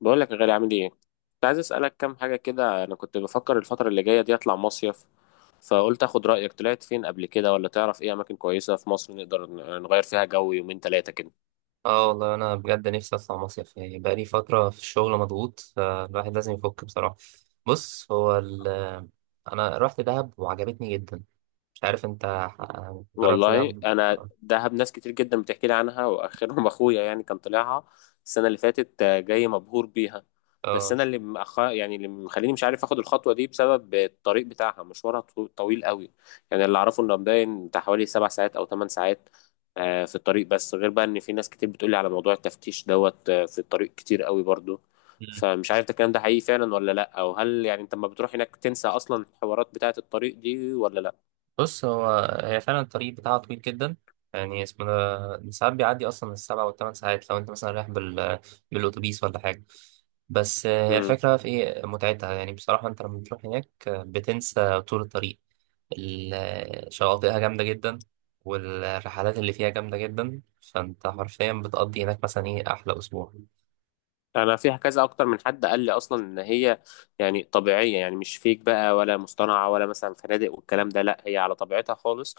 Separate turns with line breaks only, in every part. بقول لك يا غالي، عامل ايه؟ كنت عايز اسالك كام حاجه كده. انا كنت بفكر الفتره اللي جايه دي اطلع مصيف، فقلت اخد رايك. طلعت فين قبل كده ولا تعرف ايه اماكن كويسه في مصر نقدر نغير فيها جو يومين 3 كده؟
اه، والله انا بجد نفسي اطلع مصيف. يعني بقالي فتره في الشغل مضغوط، فالواحد لازم يفك بصراحه. بص، هو ال انا رحت دهب وعجبتني جدا. مش عارف انت جربت
والله
دهب؟
انا دهب ناس كتير جدا بتحكي لي عنها، واخرهم اخويا، يعني كان طلعها السنه اللي فاتت، جاي مبهور بيها. بس
اه.
انا اللي يعني اللي مخليني مش عارف اخد الخطوه دي بسبب الطريق بتاعها، مشوارها طويل قوي. يعني اللي اعرفه انه مبين بتاع حوالي 7 ساعات او 8 ساعات في الطريق، بس غير بقى ان في ناس كتير بتقولي على موضوع التفتيش دوت في الطريق كتير قوي برضو.
مم.
فمش عارف ده الكلام ده حقيقي فعلا ولا لا، او هل يعني انت لما بتروح هناك تنسى اصلا الحوارات بتاعه الطريق دي ولا؟
بص، هي فعلا الطريق بتاعها طويل جدا. يعني اسمه، ده ساعات بيعدي اصلا السبع والثمان ساعات، لو انت مثلا رايح بالاتوبيس ولا حاجه. بس هي
لا،
الفكره في ايه متعتها، يعني بصراحه انت لما بتروح هناك، بتنسى طول الطريق. الشواطئها جامدة جدا، والرحلات اللي فيها جامدة جدا. فانت حرفيا بتقضي هناك مثلا ايه، احلى اسبوع.
انا فيها كذا اكتر من حد قال لي اصلا ان هي يعني طبيعيه، يعني مش فيك بقى ولا مصطنعه ولا مثلا فنادق والكلام ده، لا هي على طبيعتها خالص.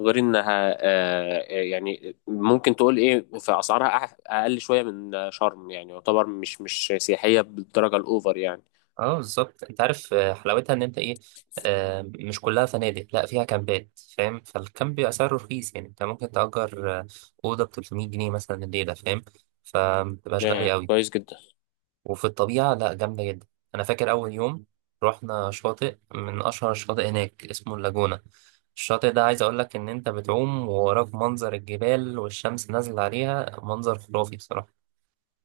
غير انها يعني ممكن تقول ايه في اسعارها اقل شويه من شرم، يعني يعتبر مش سياحيه بالدرجه الاوفر يعني.
اه، بالظبط. انت عارف، حلاوتها ان انت ايه، مش كلها فنادق، لا فيها كامبات فاهم. فالكامب بيبقى سعره رخيص، يعني انت ممكن تأجر أوضة ب 300 جنيه مثلا الليلة فاهم. فمبتبقاش
آه،
غالية أوي.
كويس جدا.
وفي الطبيعة، لا جامدة جدا. أنا فاكر أول يوم رحنا شاطئ من أشهر الشواطئ هناك، اسمه اللاجونة. الشاطئ ده، عايز أقول لك إن أنت بتعوم ووراك منظر الجبال والشمس نازلة عليها، منظر خرافي بصراحة.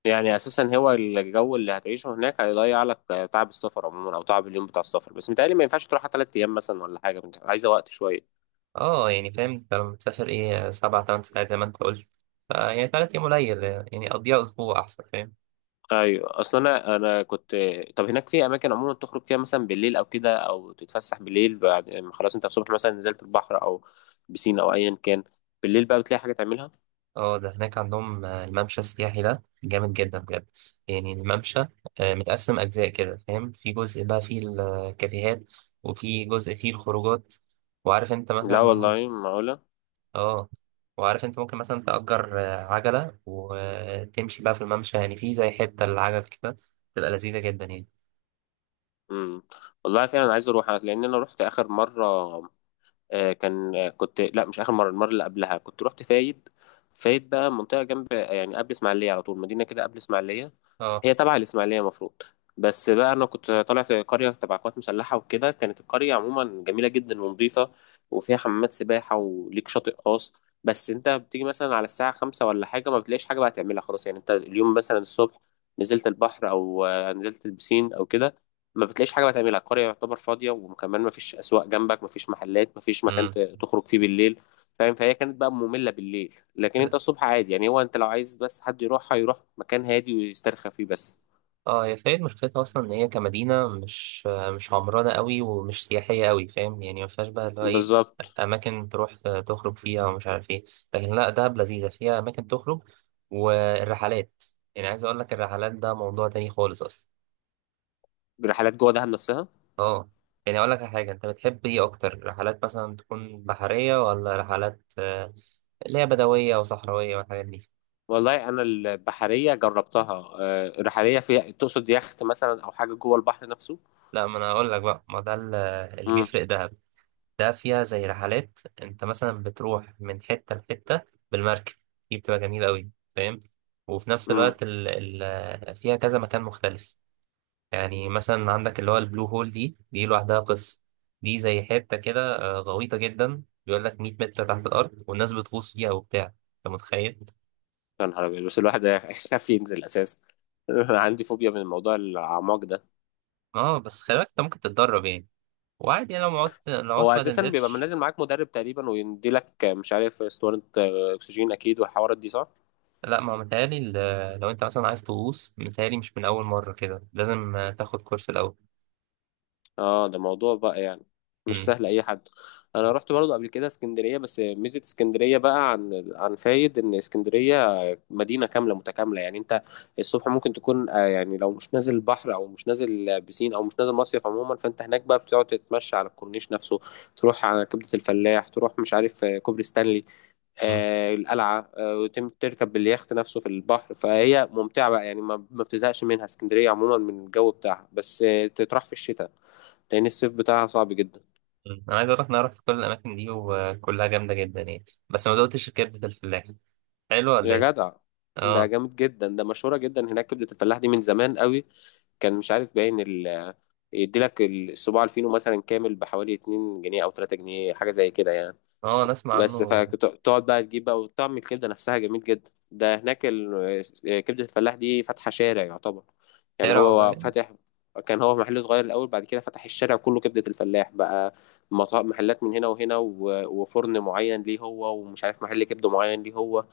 يعني اساسا هو الجو اللي هتعيشه هناك هيضيع لك تعب السفر عموما او تعب اليوم بتاع السفر، بس متهيألي ما ينفعش تروح 3 ايام مثلا ولا حاجه، عايزه وقت شويه.
اه، يعني فاهم؟ أنت لما تسافر إيه، سبع تمن ساعات زي ما أنت قلت، فيعني 3 أيام قليل، يعني قضيها أسبوع أحسن فاهم.
ايوه، اصل انا كنت. طب هناك في اماكن عموما تخرج فيها مثلا بالليل او كده، او تتفسح بالليل بعد ما خلاص انت الصبح مثلا نزلت البحر او بسين او ايا كان، بالليل بقى بتلاقي حاجه تعملها؟
اه، ده هناك عندهم الممشى السياحي ده جامد جدا بجد. يعني الممشى متقسم أجزاء كده، فاهم؟ في جزء بقى فيه الكافيهات، وفي جزء فيه الخروجات، وعارف انت مثلا
لا
ممكن.
والله، معقوله؟
اه. وعارف انت ممكن مثلا تأجر عجلة وتمشي بقى في الممشى، يعني في زي حتة للعجل كده، تبقى لذيذة جدا يعني.
امم. والله فعلا عايز اروح، لان انا رحت اخر مره كان، كنت، لا مش اخر مره، المره اللي قبلها كنت رحت فايد. فايد بقى منطقه جنب، يعني قبل اسماعيليه على طول، مدينه كده قبل اسماعيليه.
اه.
هي تبع الإسماعيلية مفروض. بس بقى أنا كنت طالع في قرية تبع قوات مسلحة وكده، كانت القرية عموما جميلة جدا ونظيفة، وفيها حمامات سباحة وليك شاطئ خاص. بس أنت بتيجي مثلا على الساعة 5 ولا حاجة ما بتلاقيش حاجة بقى تعملها خلاص، يعني أنت اليوم مثلا الصبح نزلت البحر أو نزلت البسين أو كده، ما بتلاقيش حاجة بقى تعملها. القرية يعتبر فاضية، وكمان ما فيش أسواق جنبك، ما فيش محلات، ما فيش مكان
امم.
تخرج فيه بالليل. فاهم؟ فهي كانت بقى مملة بالليل، لكن انت الصبح عادي. يعني هو انت لو عايز بس حد يروحها يروح مكان هادي ويسترخى فيه بس.
اه، هي فايد مشكلتها اصلا، ان هي كمدينه مش عمرانه قوي ومش سياحيه قوي، فاهم؟ يعني ما فيهاش بقى اللي هو ايه،
بالظبط.
اماكن تروح تخرج فيها ومش عارف ايه. لكن لا، دهب لذيذه فيها اماكن تخرج والرحلات. يعني عايز اقول لك، الرحلات ده موضوع تاني خالص اصلا.
رحلات جوه دهب نفسها؟
اه، يعني اقول لك على حاجه. انت بتحب ايه اكتر، رحلات مثلا تكون بحريه ولا رحلات اللي هي بدويه وصحراويه والحاجات دي؟
والله انا البحرية جربتها، رحلية فيها تقصد يخت مثلا او حاجة جوه البحر نفسه؟
لا، ما انا اقول لك بقى، ما ده اللي
امم.
بيفرق دهب. ده فيها زي رحلات، انت مثلا بتروح من حتة لحتة بالمركب. دي بتبقى جميلة قوي فاهم. وفي نفس
امم.
الوقت، ال ال فيها كذا مكان مختلف. يعني مثلا عندك اللي هو البلو هول، دي لوحدها قصة. دي زي حتة كده، غويطة جدا، بيقول لك 100 متر تحت الأرض والناس بتغوص فيها وبتاع، انت متخيل؟
يا نهار ابيض! بس الواحد يخاف ينزل اساسا. انا عندي فوبيا من موضوع الاعماق ده.
اه، بس خلي بالك انت ممكن تتدرب يعني. وعادي يعني، لو عوزت لو
هو
عوزت ما
اساسا بيبقى
تنزلش.
نازل معاك مدرب تقريبا، ويديلك مش عارف اسطوانة اكسجين اكيد والحوارات دي، صح؟
لا، ما هو متهيألي، لو انت مثلا عايز تغوص متهيألي مش من أول مرة كده، لازم تاخد كورس الأول.
اه، ده موضوع بقى يعني، مش
مم.
سهل اي حد. انا رحت برضو قبل كده اسكندريه، بس ميزه اسكندريه بقى عن فايد ان اسكندريه مدينه كامله متكامله. يعني انت الصبح ممكن تكون يعني لو مش نازل بحر، او مش نازل بسين، او مش نازل مصيف عموما، فانت هناك بقى بتقعد تتمشى على الكورنيش نفسه. تروح على كبده الفلاح، تروح مش عارف كوبري ستانلي،
مم.
آه القلعه، آه تركب اليخت نفسه في البحر. فهي ممتعه بقى، يعني ما بتزهقش منها اسكندريه عموما من الجو بتاعها، بس تتراح في الشتاء لان الصيف بتاعها صعب جدا.
مم. انا عايز اقول لك إن انا رحت كل الاماكن دي وكلها جامده جدا يعني. بس ما دقتش كبده الفلاح، حلو ولا
يا
ايه؟
جدع، ده
اه.
جامد جدا. ده مشهوره جدا هناك كبده الفلاح دي من زمان قوي. كان مش عارف باين ال، يديلك الصباع الفينو مثلا كامل بحوالي 2 جنيه او 3 جنيه، حاجه زي كده يعني.
اه، انا اسمع
بس
عنه.
فتقعد بقى تجيب بقى، وطعم الكبده نفسها جميل جدا. ده هناك كبده الفلاح دي فاتحه شارع يعتبر. يعني
شارع
هو
والله؟
فاتح، كان هو محل صغير الاول، بعد كده فتح الشارع كله كبده الفلاح بقى. محلات من هنا وهنا، وفرن معين ليه هو، ومش عارف محل كبده معين ليه هو.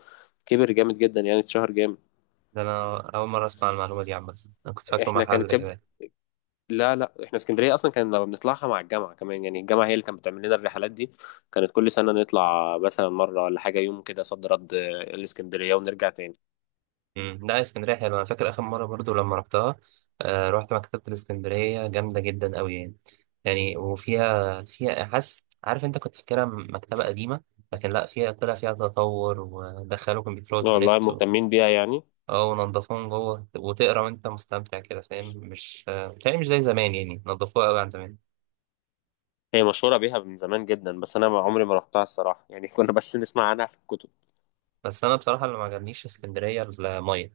كبر جامد جدا، يعني اتشهر جامد.
ده انا اول مره اسمع المعلومه دي عامه. انا كنت فاكره
احنا كانت
محل
كبده،
كده.
لا لا احنا اسكندريه اصلا كنا بنطلعها مع الجامعه كمان. يعني الجامعه هي اللي كانت بتعمل لنا الرحلات دي، كانت كل سنه نطلع مثلا مره ولا حاجه يوم كده صد رد الاسكندريه، ونرجع تاني.
مم. لا، اسكندريه حلوه. انا فاكر اخر مره برضو لما رحتها. رحت مكتبه الاسكندريه جامده جدا قوي يعني. يعني وفيها، فيها حاسس، عارف انت كنت فاكرها مكتبه قديمه. لكن لا، فيها طلع فيها تطور ودخلوا كمبيوترات
والله
ونت.
مهتمين بيها يعني.
اه، ونضفوهم جوه وتقرا وانت مستمتع كده فاهم؟ مش بتهيألي مش زي زمان، يعني نضفوها قوي عن زمان.
هي مشهوره بيها من زمان جدا، بس انا ما عمري ما رحتها الصراحه يعني. كنا بس نسمع عنها في الكتب.
بس انا بصراحه، اللي ما عجبنيش في اسكندريه الميه.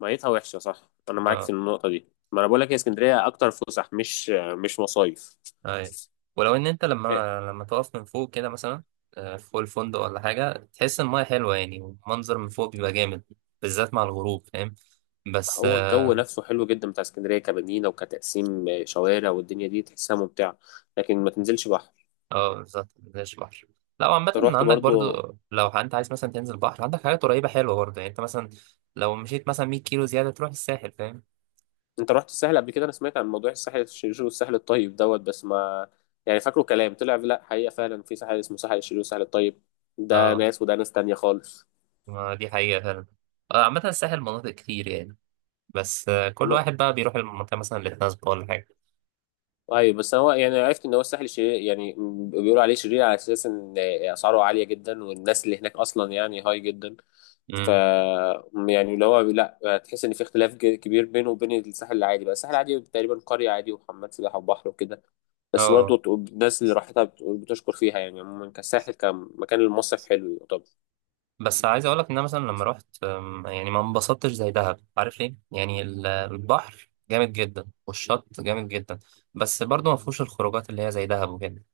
ميتها وحشه، صح، انا معاك في
اه.
النقطه دي. ما انا بقول لك، هي اسكندريه اكتر فسح، مش مش مصايف.
اي. ولو ان انت
إيه،
لما تقف من فوق كده مثلا، فوق الفندق ولا حاجه، تحس ان الميه حلوه يعني والمنظر من فوق بيبقى جامد، بالذات مع الغروب فاهم. بس
هو
اه.
الجو نفسه حلو جدا بتاع اسكندريه كمدينه، وكتقسيم شوارع، والدنيا دي تحسها ممتعه، لكن ما تنزلش بحر.
بالظبط، مفيش بحر. لا، وعامة
انت رحت
عندك
برضو؟
برضو، لو انت عايز مثلا تنزل بحر، عندك حاجات قريبة حلوة برضو. يعني انت مثلا لو مشيت مثلا 100 كيلو زيادة تروح الساحل فاهم.
انت رحت الساحل قبل كده؟ انا سمعت عن موضوع الساحل الشرير والساحل الطيب دوت، بس ما يعني فاكره كلام طلع. لا، حقيقة فعلا في ساحل اسمه ساحل الشرير والساحل الطيب، ده
اه.
ناس وده ناس تانية خالص؟
ما دي حقيقة فعلا. عامة الساحل مناطق كتير يعني. بس كل
ما...
واحد بقى بيروح المنطقة مثلا اللي تناسبه ولا حاجة.
ايوه، بس هو يعني عرفت ان هو الساحل الشرير، يعني بيقولوا عليه شرير على اساس ان اسعاره عالية جدا والناس اللي هناك اصلا يعني هاي جدا. ف،
امم.
يعني اللي هو لا، تحس ان في اختلاف كبير بينه وبين الساحل العادي بقى. الساحل العادي تقريبا قرية عادي وحمام سباحة وبحر وكده، بس برضه
اه،
الناس اللي راحتها بتقول بتشكر فيها. يعني عموما كساحل كمكان المصيف حلو. طب.
بس عايز اقولك ان انا مثلا لما رحت يعني ما انبسطتش زي دهب، عارف ليه؟ يعني البحر جامد جدا والشط جامد جدا. بس برضه ما فيهوش الخروجات اللي هي زي دهب وكده.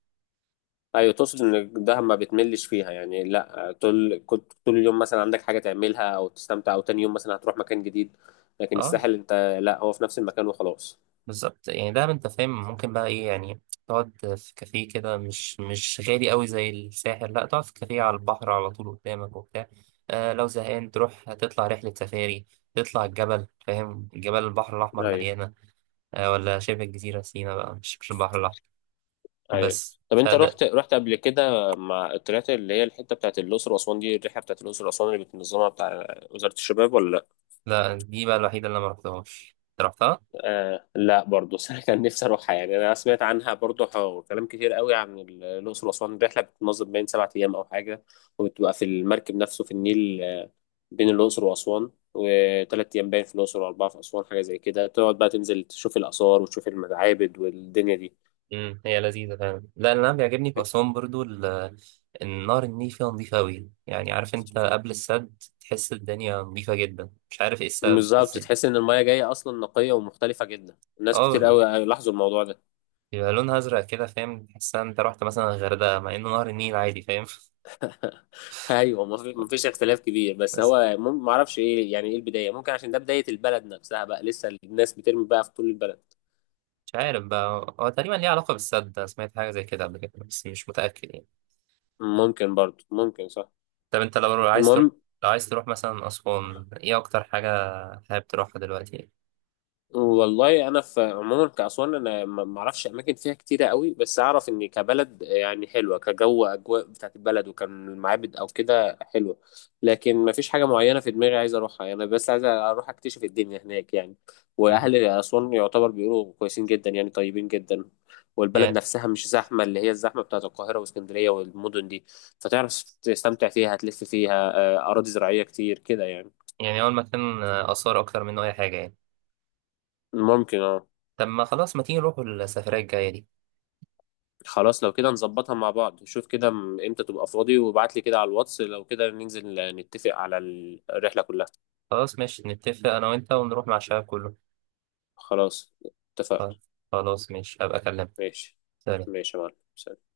ايوه، تقصد ان دهب ما بتملش فيها يعني؟ لا طول كنت، طول اليوم مثلا عندك حاجه تعملها او تستمتع، او تاني يوم مثلا هتروح مكان جديد. لكن
اه،
الساحل انت لا، هو في نفس المكان وخلاص.
بالظبط يعني. ده انت فاهم ممكن بقى ايه، يعني تقعد في كافيه كده مش غالي قوي زي الساحل، لا تقعد في كافيه على البحر على طول قدامك وبتاع. لو زهقان تروح تطلع رحلة سفاري. تطلع الجبل، فاهم جبال البحر الأحمر
ايوه.
مليانة. ولا شبه الجزيرة سينا بقى، مش البحر الأحمر
ايوه،
بس،
طب انت
فده.
رحت، رحت قبل كده مع طلعت اللي هي الحته بتاعت الاقصر واسوان دي، الرحله بتاعت الاقصر واسوان اللي بتنظمها بتاع وزاره الشباب ولا؟
لا، دي بقى الوحيدة اللي أنا مرحتهاش. رحتها؟
آه لا برضه، بس انا كان نفسي اروحها. يعني انا سمعت عنها برضه، كلام كتير قوي عن الاقصر واسوان. الرحله بتتنظم بين 7 ايام او حاجه، وبتبقى في المركب نفسه في النيل، بين الاقصر واسوان، وثلاث ايام باين في الاقصر واربعه في اسوان، حاجه زي كده. تقعد بقى تنزل تشوف الاثار وتشوف المعابد والدنيا دي.
امم، هي لذيذة فعلا. لا، اللي أنا بيعجبني في أسوان برضو النهر النيل فيها نظيفة أوي، يعني عارف أنت قبل السد تحس الدنيا نظيفة جدا، مش عارف إيه السبب
بالظبط،
إزاي.
تحس ان المايه جايه اصلا نقيه ومختلفه جدا، الناس كتير
أه،
قوي لاحظوا الموضوع ده.
بيبقى لونها أزرق كده فاهم، تحس إن أنت رحت مثلا الغردقة مع إنه نهر النيل عادي فاهم.
ايوه، مفيش اختلاف كبير، بس
بس
هو معرفش ايه، يعني ايه البدايه، ممكن عشان ده بدايه البلد نفسها بقى، لسه الناس بترمي بقى في طول البلد.
مش عارف بقى، هو تقريبا ليه علاقة بالسد. أنا سمعت حاجة زي كده قبل كده بس مش متأكد يعني.
ممكن برضو، ممكن، صح؟
طب أنت
المهم،
لو عايز تروح مثلا أسوان، إيه أكتر حاجة حابب تروحها دلوقتي يعني؟
والله انا في عموما كاسوان انا ما اعرفش اماكن فيها كتيره قوي، بس اعرف ان كبلد يعني حلوه كجو، اجواء بتاعت البلد، وكان المعابد او كده حلوه. لكن ما فيش حاجه معينه في دماغي عايز اروحها يعني، بس عايز اروح اكتشف الدنيا هناك يعني.
مم.
واهل اسوان يعتبر بيقولوا كويسين جدا، يعني طيبين جدا. والبلد
يعني
نفسها مش زحمه اللي هي الزحمه بتاعت القاهره واسكندريه والمدن دي، فتعرف تستمتع فيها. هتلف فيها اراضي زراعيه كتير كده يعني.
يعني هو المكان آثار أكتر منه أي حاجة يعني.
ممكن، اه.
طب ما خلاص، ما تيجي نروحوا السفرية الجاية دي.
خلاص لو كده نظبطها مع بعض. شوف كده امتى تبقى فاضي، وابعت لي كده على الواتس، لو كده ننزل نتفق على الرحلة كلها.
خلاص ماشي، نتفق أنا وأنت ونروح مع الشباب كله.
خلاص، اتفقنا.
خلاص ماشي، هبقى أكلمك.
ماشي.
سلام.
ماشي يا معلم.